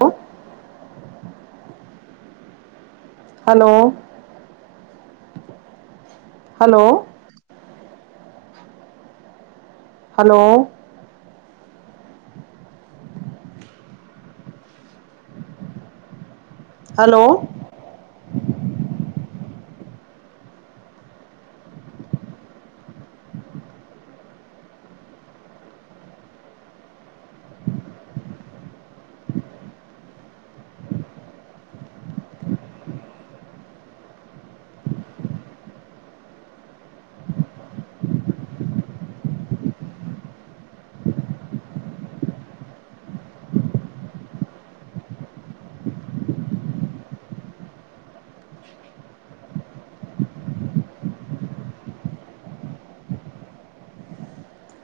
ਹੂੰ hello, hello. Hello. Hello.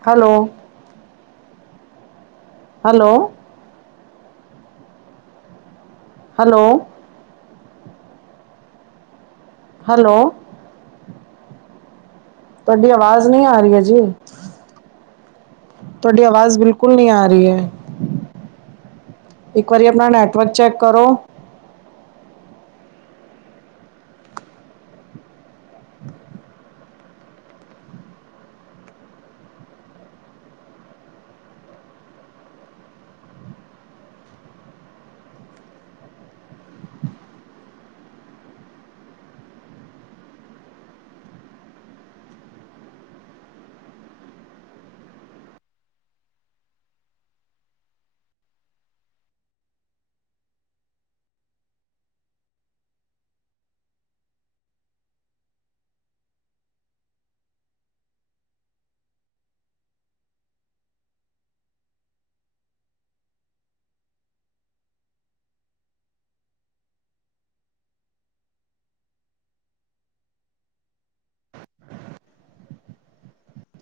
Hello. Hello. Hello. Hello. ਤੁਹਾਡੀ ਆਵਾਜ਼ ਨਈ ਆ ਰਹੀ ਆ ਜੀ। ਤੁਹਾਡੀ ਆਵਾਜ਼ ਬਿਲਕੁਲ ਨਈ ਆ ਰਹੀ ਐ, ਇੱਕ ਵਾਰੀ ਆਪਣਾ ਨੈੱਟਵਰਕ ਚੈੱਕ ਕਰੋ।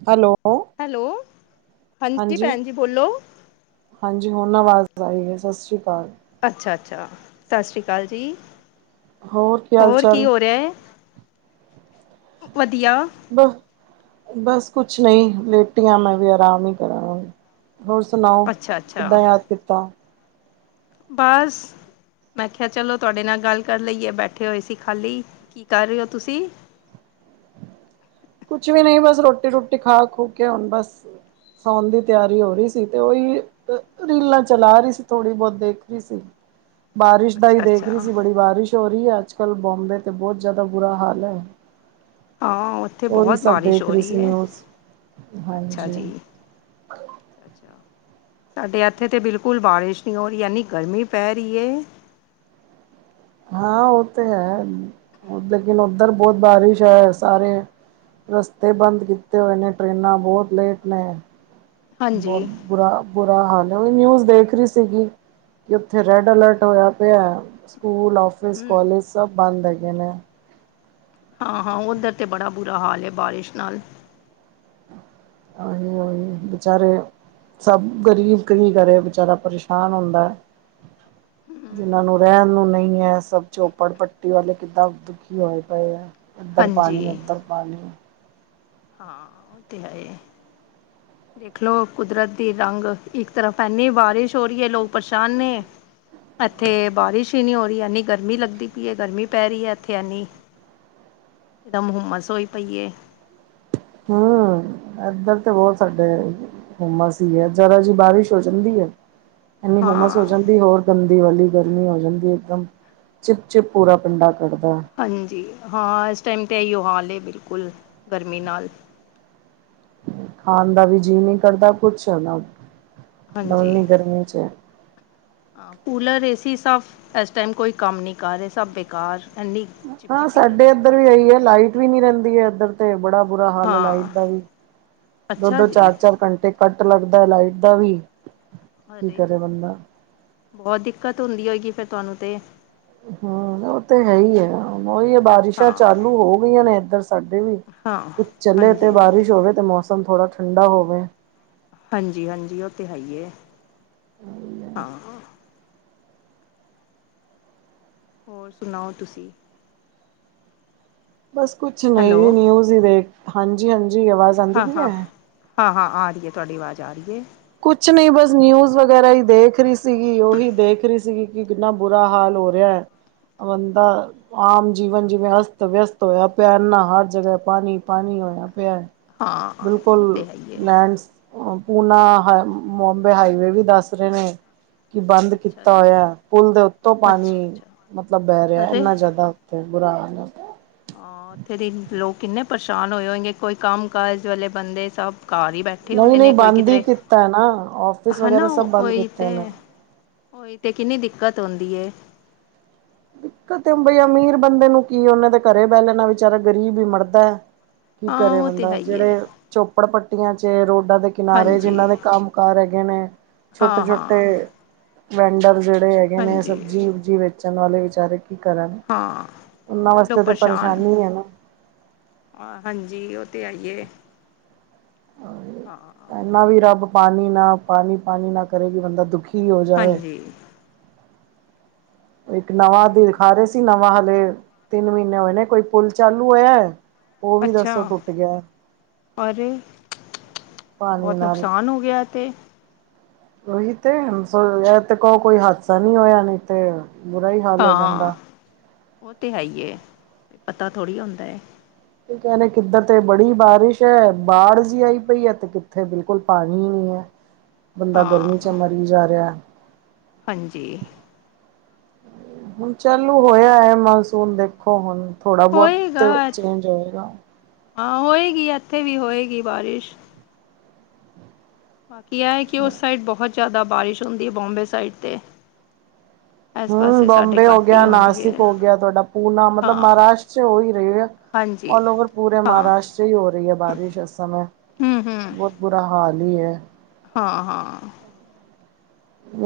ਹੈਲੋ, ਹੈਲੋ, ਹਾਂਜੀ ਭੈਣ ਜੀ ਬੋਲੋ, ਹਾਂਜੀ ਹੁਣ ਆਵਾਜ਼ ਆਈ ਏ ਸਤਿ ਸ਼੍ਰੀ ਅਕਾਲ। ਅੱਛਾ- ਅੱਛਾ ਸਤਿ ਸ਼੍ਰੀ ਅਕਾਲ ਜੀ। ਹੋਰ ਕੀ ਹੋ ਰਿਹਾ ਏ ਵੱਧੀਆ। ਬਸ -ਬਸ ਕੁਛ ਨਈ ਲੇਟੀ ਆ, ਮੈਂ ਵੀ ਆਰਾਮ ਈ ਕਰਾਂਗੀ। ਹੋਰ ਸੁਣਾਓ ਅੱਛਾ ਅੱਛਾ ਕਿੱਦਾਂ ਯਾਦ ਕੀਤਾ। ਬਾਸ ਮੈਂ ਕੇਆ, ਚਲੋ ਤੁਹਾਡੇ ਨਾਲ ਗੱਲ ਕਰ ਲਈਏ, ਬੈਠੇ ਹੋਏ ਸੀ ਖਾਲੀ, ਕੀ ਕਰ ਰਹੇ ਹੋ ਤੁਸੀਂ। ਕੁਛ ਵੀ ਨਈ ਬਸ ਰੋਟੀ- ਰੁਟੀ ਖਾ -ਖੂ ਕੇ ਹੁਣ ਬਸ ਸੌਣ ਦੀ ਤਿਆਰੀ ਹੋ ਰਹੀ ਸੀ ਤੇ ਓ, ਈ ਰੀਲਾਂ ਚਲਾ ਰਹੀ ਸੀ, ਥੋੜ੍ਹੀ ਬਹੁਤ ਦੇਖ ਰਹੀ ਸੀ। ਬਾਰਿਸ਼ ਦਾ ਹੀ ਅੱਛਾ ਦੇਖ ਰਹੀ ਅੱਛਾ ਸੀ, ਬੜੀ ਬਾਰਿਸ਼ ਹੋ ਰਹੀ ਆ, ਅੱਜ ਕੱਲ੍ਹ ਬੋਂਬੇ ਤੇ ਬਹੁਤ ਜ਼ਿਆਦਾ ਬੁਰਾ ਹਾਲ ਐ, ਹਾਂ, ਓਥੇ ਬੋਹਤ ਬਾਰਿਸ਼ ਦੇਖ ਹੋ ਰਹੀ ਸੀ ਐ, ਨਿਊਜ਼ ਅੱਛਾ ਹਾਂਜੀ ਜੀ। ਸਾਡੇ ਇੱਥੇ ਤੇ ਬਿਲਕੁਲ ਬਾਰਿਸ਼ ਨਹਂੀ ਹੋ ਰਹੀ। ਜਾਨੀ ਗਰਮੀ ਪੈ ਰਹੀ ਹੈ। ਹਾਂ, ਉਹ ਤੇ ਹੈ। ਲੇਨ ਉੱਧਰ ਬਹੁਤ ਬਾਰਿਸ਼ ਹੈ। ਸਾਰੇ ਰਸਤੇ ਬੰਦ ਕੀਤੇ ਹੋਏ ਨੇ, ਟਰੇਨਾਂ ਬਹੁਤ ਲੇਟ ਨੇ। ਹਾਂਜੀ ਬਹੁਤ ਬੁਰਾ-ਬੁਰਾ ਹਾਲ, ਉਹ ਨਿਊਜ਼ ਦੇਖ ਰਹੀ ਸੀਗੀ। ਕਿ ਉੱਥੇ ਰੈਡ ਅਲਰਟ ਹੋਇਆ ਪਿਆ। ਸਕੂਲ ਆਫਿਸ ਹਮ ਕਾਲਜ ਸਭ ਬੰਦ ਹੈਗੇ ਨੇ। ਹਾਂ-ਹਾਂ, ਉੱਧਰ ਤੇ ਬੜਾ ਬੁਰਾ ਹਾਲ ਹੈ। ਬਾਰਿਸ਼ ਨਾਲ [unintelligible] ਸਭ ਗਰੀਬ ਕੀ ਕਰੇ। ਬੇਚਾਰਾ ਪਰੇਸ਼ਾਨ ਹੁੰਦਾ। ਜਿਨਾਂ ਨੂੰ ਰਹਿਣ ਨੂੰ ਨਹੀਂ ਹੈ। ਸਭ ਚੋਪੜ ਪੱਟੀ ਵਾਲੇ ਕਿੱਦਾਂ ਦੁਖੀ ਹੋਏ ਪਏ ਹੈ। ਇਧਰ ਹਾਂਜੀ ਪਾਣੀ, ਉੱਧਰ ਪਾਣੀ। ਹਾਂ, ਉਹ ਤੇ ਹੈ। ਦੇਖਲਓ, ਕੁਦਰਤ ਦੀ ਰੰਗ ਇੱਕ ਤਰਫ ਐਨੀ ਬਾਰਿਸ਼ ਹੋ ਰਹੀ ਹੈ। ਲੋਕ ਪਰੇਸ਼ਾਨ ਨੇ ਇੱਥੇ ਬਾਰਿਸ਼ ਹੀ ਨਹੀਂ ਹੋ ਰਹੀ। ਐੰਨੀ ਗਰਮੀ ਲੱਗਦੀ ਪਈ ਹੈ। ਗਰਮੀ ਪੈ ਰਹੀ ਹੈ। ਇੱਥੇ ਐੰਨੀ ਇਕ ਦਮ ਹੁੰਮਸ ਹੋਈ ਪਈਏ। ਹੂ, ਇੱਧਰ ਤੇ ਬਹੁਤ ਸਾਡੇ ਹੈ। ਹੁਮਸ ਹੀ ਹੈ। ਜ਼ਿਆਦਾ ਜਿ ਬਾਰਿਸ਼ ਹੋ ਜਾਂਦੀ ਹੈ। ਇਨੀ ਹੁਮਸ ਹੋ ਹਾਂ ਜਾਂਦ‌ੀ। ਹੋਰ ਗੰਦੀ ਵਾਲੀ ਗਰਮੀ ਹੋ ਜਾਂਦੀ। ਇਕਦਮ ਚਿਪ-ਚਿਪ ਪੂਰਾ ਪਿੰਡਾ ਕੱਟਦਾ। ਹਾਂਜੀ, ਹਾਂ। ਇਸ ਟਾਈਮ ਤੇ ਇਓ ਹਾਲ ਬਿਲਕੁਲ, ਗਰਮੀ ਨਾਲ ਖਾਣ ਦਾ ਵੀ ਜੀਅ ਨੀ ਕਰਦਾ ਕੁਛ, [inaudible] ਹਾਂਜੀ ਹਾਂ, ਕੂਲਰ ਏ ਸੀ ਸਭ ਇਸ ਟਾਈਮ ਕੋਈ ਕੰਮ ਨਹੀਂ ਕਰ ਰਹੇ। ਸਭ ਬੇਕਾਰ ਇੰਨੀ ਹਾਂ, ਚਿਪਚਿਪੀ ਸਾਡੇ ਗਰਮੀ ਇੱਧਰ ਪੈ ਵੀ ਰਹੀ ਆਹੀ ਹੈ। ਇੱਥੇ ਲਾਈਟ ਵੀ ਨੀ ਰਹਿੰਦੀ ਹੈ। ਏਧਰ ਤੇ ਬੜਾ ਬੁਰਾ ਹਾਲ ਲਾਈਟ ਹਾਂ ਅੱਛਾ ਦੋ-ਦੋ, ਜੀ ਚਾਰ-ਚਾਰ ਘੰਟੇ ਕੱਟ ਲੱਗਦਾ ਹੈ। ਲਾਈਟ ਦਾ ਵੀ ਕੀ ਅਰੇ, ਕਰੇ ਬੰਦਾ। ਬਹੁਤ ਦਿੱਕਤ ਹੁੰਦੀ ਹੋਏਗੀ। ਫੇਰ ਤੁਹਾਨੂੰ ਤੇ? ਹਾਂ, ਉਹ ਤੇ ਹੈ ਹੀ ਆ। ਉਹੀ ਆ ਬਾਦ ਬਾਰਿਸ਼ਾਂ ਹਾਂ ਚਾਲੂ ਹੋ ਗਈਆਂ ਨੇ। ਇੱਧਰ ਸਾਡੇ ਵੀ ਹਾਂ ਕੁੱਛ ਚੱਲੇ ਤੇ ਹਾਂਜੀ ਹਾਂਜੀ ਬਾਰਿਸ਼ ਹੋਵੇ। ਅਤੇ ਮੌਸਮ ਥੋੜ੍ਹਾ ਠੰਡਾ ਹੋਵੇ। ਹਾਂਜੀ-ਹਾਂਜੀ, ਉਹ ਤੇ ਹੈ। ਹੀ ਏ ਹਾਂ। ਹੋਰ ਸੁਣਾਓ, ਤੁਸੀਂ? ਬਸ, ਕੁਛ ਨਹੀਂ ਹੈਲੋ ਨਿਊਜ਼ ਹੀ ਦੇਖ, ਹਾਂਜੀ-ਹਾਂਜੀ, ਆਵਾਜ਼ ਆਉਂਦੀ ਪਈ ਹਾਂ-ਹਾਂ, ਹੈ ਹਾਂ-ਹਾਂ, ਆ ਰਹੀ ਹੈ। ਤੁਹਾਡੀ ਆਵਾਜ਼ ਆ ਰਹੀ ਹੈ। ਕੁਛ ਨਹੀਂ, ਬਸ ਨਿਊਜ਼ ਵਗੈਰਾ ਹੀ ਦੇਖ ਰਹੀ ਸੀਗੀ। ਉਹੀ ਦੇਖ ਰਹੀ ਸੀਗੀ ਕਿ ਇੰਨਾ ਬੁਰਾ ਹਾਲ ਹੋ ਰਿਹਾ ਹੈ। ਬੰਦਾ ਆਮ ਜੀਵਨ ਜਿਵੇਂ ਅਸਤ ਵਿਅਸਤ ਹੋਇਆ ਪਿਆ। ਇੰਨਾ ਹਰ ਜਗ੍ਹਾ ਪਾਣੀ ਪਾਣੀ ਹੋਇਆ ਪਿਆ। ਹਾਂ ਉਹ ਬਿਲਕੁਲ ਤਾਂ ਹੈ ਹੀ ਹੈ ਲੈਂਡਸ। ਪੂਨਾ, ਬੰਬੇ ਹਾਈਵੇ ਵੀ ਦੱਸ ਰਹੇ ਨੇ। ਕਿ ਬੰਦ ਅੱਛਾ ਕੀਤਾ ਜੀ ਹੋਇਆ। ਪੁਲ ਦੇ ਉੱਤੋਂ ਪਾਣੀ ਅੱਛਾ ਅੱਛਾ ਮਤਲਬ, ਬਹਿ ਰਿਹਾ ਅਰੇ ਇੰਨਾ ਜ਼ਿਆਦਾ ਫਿਰ ਬੁਰਾ ਆ। ਹਾਂ, ਉੱਥੇ ਦੀ ਲੋਕ ਕਿੰਨੇ ਪਰੇਸ਼ਾਨ ਹੋਏ। ਕੋਈ ਕੰਮ ਕਾਜ ਵਾਲੇੇ ਬੰਦੇ ਸਭ ਘਰ ਹੀ ਬੈਠੇ ਨਹੀਂ ਹੋਣੇ ਨਹੀਂ ਨੇ। ਕੋਈ ਬੰਦ ਹੀ ਕਿਧਰੇ ਕੀਤਾ ਨਾ ਆਫਿਸ ਹਨਾ, ਵਗੈਰਾ ਸਭ ਬੰਦ ਉਹੀ ਤੇ ਕੀਤੇ ਨੇ ਉਹੀ ਤੇ ਕਿੰਨੀ ਦਿੱਕਤ ਆਉਂਦੀ। ਦਿੱਕਤ, ਉਹੀ ਈ ਅਮੀਰ ਬੰਦੇ ਨੂੰ ਕੀ ਉਹਨਾਂ ਦੇ ਘਰੇ ਬਹਿ ਲੈਣਾ। ਵਿਚਾਰਾ ਗਰੀਬ ਹੀ ਮਰਦਾ ਹੈ। ਕੀ ਹਾਂ ਕਰੇ, ਉਹ ਤੇ ਹੈ ਬੰਦਾ ਹੀ ਹੈ ਜਿਹੜੇ ਚੋਪੜ ਪੱਟੀਆਂ ਚ ਰੋਡਾਂ ਦੇ ਕਿਨਾਰੇ ਜਿਨਾਂ ਹਾਂਜੀ ਦੇ ਕੰਮ ਕਾਰ ਹੈਗੇ ਨੇ। ਹਾਂ ਛੋਟੇ-ਛੋਟੇ ਹਾਂ ਵੈਂਡਰ ਜਿਹੜੇ ਹੈਗੇ। ਹਾਂਜੀ [inaudible] ਵੇਚਣ ਵਾਲੇ ਵਿਚਾਰੇ ਕੀ ਕਰਨ, ਹਾਂ ਉਹਨਾਂ ਉਹ ਵਾਸਤੇ ਤਾਂ ਪਰੇਸ਼ਾਨੀ ਹੈ। ਆਹ ਹਾਂਜੀ ਉਹ ਤੇ ਹੈ ਹੀ ਏ ਹਾਂ। ਨਾ ਵੀ ਰੱਬ ਪਾਣੀ ਨਾ ਪਾਣੀ ਪਾਣੀ ਨਾ ਕਰੇ ਵੀ ਬੰਦਾ ਦੁਖੀ ਹੀ ਹੋ ਜਾਏ। ਹਾਂਜੀ ਇੱਕ ਉਹ ਤੇ ਨਵਾਂ ਹੈਗੇ ਦਿਖਾ ਰਹੇ ਸੀ ਨਵਾਂ ਹਾਲੇ ਤਿੰਨ ਮਹੀਨੇ ਹੋਏ ਨੇ ਕੋਈ ਪੁਲ ਚਾਲੂ ਹੋਇਆ। ਉਹ ਵੀ ਅੱਛਾ ਦੱਸੋ ਟੁੱਟ ਗਿਆ ਅਰੇ ਪਾਣੀ ਬਹੁਤ ਨਾਲ ਨੁਕਸਾਨ ਹੋ ਗਿਆ ਇਹ ਤੇ ਉਹੀ ਤੇ ਨੁਕਸਾਨ ਇਹ ਤੇ ਕੋ ਕੋਈ ਹਾਦਸਾ ਨੀ ਹੋਇਆ ਨਹੀਂ ਤੇ ਬੁਰਾ ਈ ਹਾਲ। ਹੋ ਹਾਂ ਜਾਂਦਾ। ਉਹ ਤੇ ਹੈ ਹੀ ਏ ਪਤਾ ਥੋੜ੍ਹੀ ਹੁੰਦਾ। ਤੇ ਕਹਿ ਰੇ ਕਿੱਧਰ ਤੇ ਬੜੀ ਬਾਰਿਸ਼ ਹੈ ਬਾੜ ਜਿਹੀ ਆਈ ਪਈ ਹੈ ਤੇ ਕਿੱਥੇ ਬਿਲਕੁਲ ਪਾਣੀ ਨੀ ਹੈ। [inaudible] ਬੰਦਾ ਗਰਮੀ 'ਚ ਹਾਂ ਮਰੀ ਜਾ ਰਿਹਾ। ਹਾਂਜੀ। ਹੁਣ ਚਾਲੂ ਹੋਇਆ ਹੈ ਮਾਨਸੂਨ ਦੇਖੋ ਹੁਣ ਥੋੜਾ ਹੋਏਗਾ ਬਹੁਤ ਚੇਂਜ ਹੋਏਗਾ। ਹਾਂ ਹੋਏਗੀ ਇੱਥੇ ਵੀ ਹੋਏਗੀ ਬਾਰਿਸ਼। ਬਾਕੀ ਐ ਕਿ ਉਸ ਸਾਈਡ ਬਹੁਤ ਜ਼ਿਆਦਾ ਬਾਰਿਸ਼ ਹੁੰਦੀ ਬੰਬੇ ਸਾਈਡ 'ਤੇ। ਇਸ ਹਮ ਪਾਸੇ ਸਾਡੇ ਬੋਂਬੇ ਹੋ ਘੱਟ ਹੀ ਗਿਆ ਹੁੰਦੀ ਨਾਸਿਕ ਹੈ ਹੋ ਗਿਆ ਤੁਹਾਡਾ ਪੂਨਾ ਮਤਲਬ ਹਾਂ ਮਹਾਰਾਸ਼ਟਰ 'ਚ ਹੋ ਹੀ ਰਹੇ। ਹਾਂਜੀ ਆਲਓਵਰ ਪੂਰੇ ਹਾਂ ਮਹਾਰਾਸ਼ਟਰ ਹੀ ਹੋ ਰਹੀ ਹੈ ਬਾਰਿਸ਼ ਉਸ ਸਮੇਂ। ਹਮ ਹਮ। ਬਹੁਤ ਬੁਰਾ ਹਾਲ ਹੀ ਹੈ। ਹਾਂ- ਹਾਂ।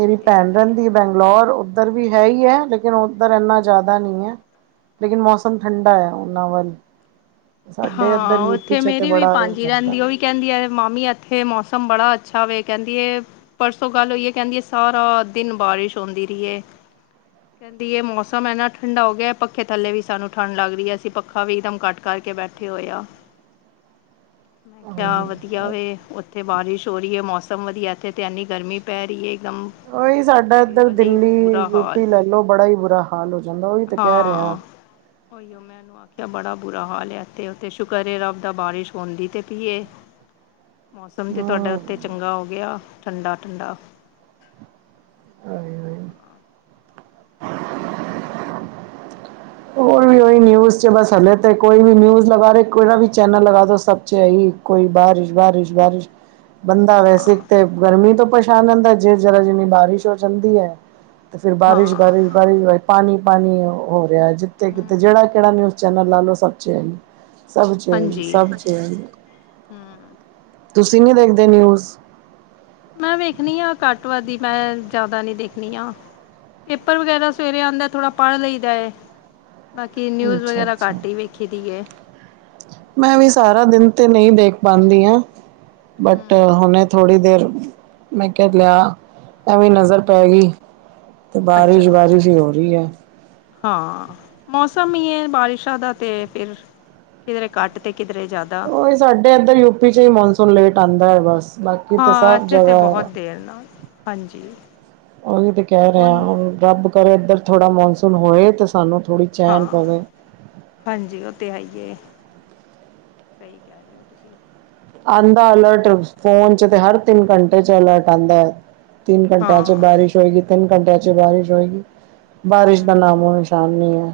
ਉਹ ਤੇ ਹੈ ਭੈਣ ਹੀ ਹੈ। ਰਹਿੰਦੀ ਬੰਗਲੌਰ ਉੱਧਰ ਵੀ ਹੈ ਹੀ ਹੈ ਲੇਕਿਨ ਉੱਧਰ ਇੰਨਾ ਜ਼ਿਆਦਾ ਨਹੀਂ ਹੈ। ਲੇਕਿਨ ਮੌਸਮ ਠੰਡਾ ਹੈ ਉਹਨਾਂ ਵੱਲ। ਸਾਡੇ ਇਧਰ ਹਾਂ ਯੂਪੀ ਉੱਥੇ 'ਚ ਤੇ ਮੇਰੀ ਵੀ ਬੜਾ ਇਹ ਭਾਂਜੀ ਕਰਦਾ। ਰਹਿੰਦੀ ਉਹ ਵੀ ਕਹਿੰਦੀ ਆ ਮਾਮੀ ਇੱਥੇ ਮੌਸਮ ਬੜਾ ਅੱਛਾ ਵੇ ਕਹਿੰਦੀ ਏ। ਪਰਸੋਂ ਗੱਲ ਹੋਈ ਹੈ ਕਹਿੰਦੀ ਸਾਰਾ ਦਿਨ ਬਾਰਿਸ਼ ਹੁੰਦੀ ਰਹੀ ਹੈ ਕਹਿੰ ਦੀ ਇਹ ਮੌਸਮ ਹੈ ਨਾ ਠੰਡਾ ਹੋ ਗਿਆ ਪੱਖੇ ਥੱਲੇ ਵੀ ਸਾਨੂੰ ਠੰਢ ਲੱਗ ਰਹੀਏ ਅਸੀ ਪੱਖਾ ਵੀ ਇੱਕਦਮ ਘਟ ਕਰਕੇ ਬੈਠ। ਕੀ ਹੋਇਆ ਮੈਂ ਕਿਹਾ ਉਹੀ ਵਧੀਆ ਵੇ। ਉਧਰ ਇੱਥੇ ਬਾਰਿਸ਼ ਹੋ ਰਹੀ ਹੈ ਮੌਸਮ ਵਧੀਆ ਇੱਥੇ ਤੇ ਐੰਨੀ ਗਰਮੀ ਪੈ ਰਹੀ ਹੈ ਇੱਕਦਮ। ਉਈ ਸਾਡਾ ਚਿਪਚਿਪੀ ਇੱਧਰ ਵਾਲੀ ਦਿੱਲੀ ਬੁਰਾ ਹਾਲ ਯੂਪੀ ਲੈ ਲੋ ਬੜਾ ਹੀ ਬੁਰਾ ਹਾਲ ਹੋ ਜਾਂਦਾ ਉਹੀ ਤੇ ਕਹਿ ਰਿਹਾ। ਉਈਓ ਮੈਂ ਇਹਨੂੰ ਆਖਿਆ ਬੜਾ ਬੁਰਾ ਹਾਲ ਹੈ। ਤੇ ਉੱਥੇ ਸ਼ੁਕਰ ਏ ਰੱਭਦਾ ਬਾਰਿਸ਼ ਹੁੰਦੀ ਤੇ ਕੀ ਇਹ ਮੌਸਮ ਤੇ ਤੁਹਾਡਾ ਹੂੰ ਉੱਥੇ ਚੰਗਾ ਹੋ ਗਿਆ ਠੰਡਾ ਠੰਡਾ। ਹਾਏ ਹੋਏ। ਹਾਂਜੀ। ਹੋਰ ਉਈ ਉਈ ਨਿਊਜ 'ਚ ਬਸ ਹਲੇ ਤਾਂ ਕੋਈ ਵੀ ਨਿਊਜ਼ ਲਗਾ ਰਹੇ ਕਿਹੜਾ ਵੀ ਚੈਨਲ ਲਗਾ ਦਿਓ ਸਭ 'ਚ ਇਹੀ। ਕੋਈ, ਬਾਰਿਸ਼ ਬਾਰਿਸ਼ ਬਾਰਿਸ਼। ਬੰਦਾ ਵੈਸੇ ਹਾਂ ਇੱਕ ਤੇ ਗਰਮੀ ਤੋਂ ਪਰੇਸ਼ਾਨ ਰਹਿੰਦਾ, ਜੇ ਜ਼ਰਾ ਜਿੰਨੀ ਬਾਰਿਸ਼ ਹੋ ਜਾਂਦੀ ਐ। ਤੇ ਫਿਰ ਬਾਰਿਸ਼ ਹਾਂ ਬਾਰਿਸ਼ ਬਾਰਿਸ਼ ਬਾਰੀ ਪਾਣੀ ਪਾਣੀ ਹੋ ਰਿਹਾ ਜਿੱਥੇ ਕਿਤੇ ਹਮ ਜਿਹੜਾ ਕਿਹੜਾ ਨਿਊਜ਼ ਚੈਨਲ ਲਾ ਲਓ, ਸਭ 'ਚ ਇਹੀ, ਸਭ 'ਚ ਇਹੀ, ਹਾਂਜੀ ਸਭ 'ਚ ਏ ਆਈ, ਹਮ ਤੁਸੀਂ ਨੀ ਦੇਖਦੇ ਨਿਊਜ਼? ਮੈਂ ਵੇਖਨੀ ਆ ਕੱਟ ਵੱਧ ਹੀ, ਮੈਂ ਜ਼ਿਆਦਾ ਨੀ ਦੇਖਨੀ ਆ। ਪੇਪਰ ਵਗੈਰਾ ਸਵੇਰੇ ਆਂਉਦਾ, ਥੋੜਾ ਪੜ੍ਹ ਲਈਦਾ ਐ। ਬਾਕੀ ਨਿਊਜ਼ ਅੱਛਾ ਵਗੈਰਾ ਅੱਛਾ ਘੱਟ ਹੀ ਵੇਖੀ ਦੀ ਹੈ। ਮੈਂ ਵੀ ਸਾਰਾ ਦਿਨ ਤੇ ਨਹੀਂ ਦੇਖ ਪਾਉਂਦੀ ਆ, ਹਮ ਬਟ ਹਮ ਹੁਣੇ ਥੋੜ੍ਹੀ ਦੇਰ, ਮੈਂ ਕਿਹਾ ਲੈ ਆ, ਐਵੇਂ ਨਜ਼ਰ ਪੈ ਗਈ। ਤੇ ਅੱਛਾ ਬਾਰਿਸ਼ ਅੱਛਾ ਬਾਰਿਸ਼ ਹੀ ਹੋ ਰਹੀ ਐ। ਹਾਂ, ਮੌਸਮ ਈ ਐ ਬਾਰਿਸ਼ਾਂ ਦਾ ਤੇ ਫਿਰ ਕਿਧਰੇ ਘੱਟ ਤੇ ਕਿਧਰੇ ਜ਼ਿਆਦਾ। ਉਹੀ ਸਾਡੇ ਇੱਧਰ ਯੂਪੀ ਚ ਹੀ ਮੌਨਸੂਨ ਲੇਟ ਆਉਂਦਾ ਐ ਬਸ। ਬਾਕੀ ਤਾਂ ਹਾਂ ਸਭ ਇੱਥੇ ਤਾਂ ਜਗ੍ਹਾ ਬਹੁਤ ਹੈ। ਦੇਰ ਨਾਲ ਹਾਂਜੀ। ਉਹੀ ਤਾਂ ਕਹਿ ਰਿਹਾ ਆ, ਹੁਣ ਰੱਬ ਕਰੋ ਇੱਧਰ ਥੋੜ੍ਹਾ ਮੌਨਸੂਨ ਹੋਏ ਤਾਂ ਸਾਨੂੰ ਥੋੜ੍ਹੀ ਚੈਨ ਹਾਂ ਪਵੇ। ਹਾਂਜੀ ਉਹ ਤੇ ਆਈਏ, ਸਹੀ ਕਹਿ ਰਹੇ ਹੋ ਤੁਸੀਂ। ਆਉਂਦਾ ਅਲਰਟ ਫੋਨ 'ਚ ਤੇ ਹਰ ਤਿੰਨ ਘੰਟੇ 'ਚ ਅਲਰਟ ਆਦਾ ਐ। ਤਿੰਨ ਘੰਟਿਆਂ 'ਚ ਹਾਂ ਬਾਰਿਸ਼ ਹੋਏਗੀ, ਤਿੰਨ ਘੰਟਿਆਂ 'ਚ ਬਾਰਿਸ਼ ਹੋਏਗੀ। ਬਾਰਿਸ਼ ਦਾ ਨਾਮੋ ਹੂੰ ਨਿਸ਼ਾਨ ਨੀ ਐ।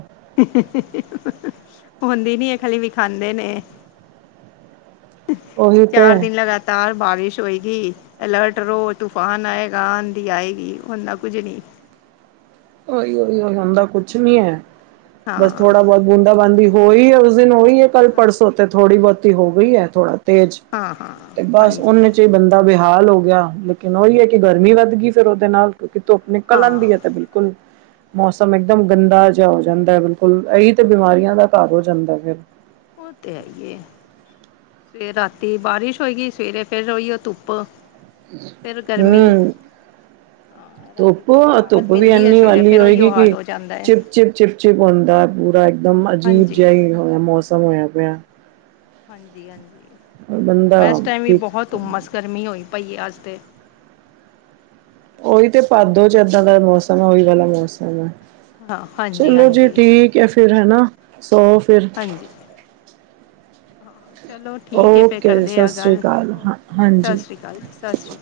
ਹੁੰਦੀ ਨੀ ਐ, ਖਾਲੀ ਵੀ ਖਾਂਦੇ ਨੇ। ਕਿ ਉਹੀ ਚਾਰ ਤੇ ਦਿਨ ਲਗਾਤਾਰ ਬਾਰਿਸ਼ ਹੋਏਗੀ। ਅਲਰਟ ਰਹੋ ਤੂਫਾਨ ਆਏਗਾ, ਆਂਧੀ ਆਏਗੀ ਓਨਾ ਕੁਝ ਨੀ। ਉਹੀ ਉਹੀ ਉ ਹੁੰਦਾ ਕੁਛ ਨੀ ਐ, ਬਸ ਹਾਂ ਥੋੜਾ ਬਹੁਤ ਬੂੰਦਾ ਬਾਂਦੀ ਹੋਈ ਈ, ਔਰ ਉਸ ਦਿਨ ਹੋਈ ਕੱਲ ਹਾਂ ਪਰਸੋ ਤੇ ਥੋੜੀ ਬਹੁਤੀ ਹੋ ਗਈ ਐ ਥੋੜਾ ਤੇਜ, ਹਾਂ ਹਾਂ ਤੇ ਬਸ ਹਾਂਜੀ ਉਹਨੇ 'ਚ ਹੀ ਬੰ ਬੇਹਾਲ ਹੋ ਗਿਆ, ਲੇਕਿਨ ਉਹੀ ਐ ਕਿ ਗਰਮੀ ਵਧ ਗਈ ਫਿਰ ਉਹਦੇ ਨਾਲ, ਕਿਉਂਕਿ ਧੁੱਪ ਨਿਕਲ ਹਾਂ ਆਉਂਦੀ ਐ ਤੇ ਬਿਲ ਬਿਲਕੁਲ ਮੌਸਮ ਇਕਦਮ ਗੰਦਾ ਜਿਹਾ ਹੋ ਜਾਂਦਾ ਐ, ਬਿਲਕੁਲ ਇਹੀ ਤੇ ਬਿਮਾਰੀਆਂ ਦਾ ਘਰ ਹੋ ਜਾਂਦਾ ਫਿਰ। ਉਹ ਤੇ ਹੈ ਹੀ ਐ। ਫਿਰ ਰਾਤੀ ਬਾਰਿਸ਼ ਹੋ ਗਈ, ਸਵੇਰੇ ਫਿਰ ਉਹੀਉ ਧੁੱਪ। ਹੂੰ,,, ਆ ਧੁੱਪ ਧੁੱਪ ਵੀ ਇਨੀ ਵਾਲੀ ਉਹੀਓ ਹੋਏਗੀ, ਹਾਲ ਕਿ ਹੋ ਜਾਂਦਾ ਹੈ ਚਿਪ ਚਿਪ ਚਿਪ ਚਿਪ ਹੁੰਦਾ ਪੂਰਾ ਮਮਾ ਜੀ ਹਾਂਜੀ ਜਿਹਾ ਹੀ ਹੋਇਆ ਮੌਸਮ ਹੋਇਆ ਪਿਆ। ਹਾਂਜੀ ਹਾਂਜੀ, ਬੰਦਾ ਮੈਂ ਇਸ ਟੈਮ ਵੀ ਕੀ ਬਹੁਤ ਉਮਸ ਗਰਮੀ ਹੋਈ ਪਈ ਆ ਅੱਜ 'ਤੇ। ਉਹੀ ਤੇ ਭਾਦੋ ਚ ਇਦਾਂ ਦਾ ਮੌਸਮ ਐ, ਉਹੀ ਵਾਲਾ ਮੌਸਮ ਆ। ਹਾਂ ਹਾਂਜੀ ਚਲੋਂ ਜੀ ਹਾਂਜੀ ਠੀਕ ਐ, ਫਿਰ ਹਨਾ ਸੋਫ ਹਾਂਜੀ ਹਾਂ। ਚਲੋ ਠੀਕ ਐ ਫਿਰ ਓਕੇ ਕਰਦੇ ਸਤਿ ਆ ਸ੍ਰੀ ਗੱਲ ਅਕਾਲ ਹਾਂ ਓਕੇ ਜੀ ਸਤਿ ਹਾਂਜੀ। ਸ਼੍ਰੀ ਅਕਾਲ ਜੀ, ਸਤਿ ਸ਼੍ਰੀ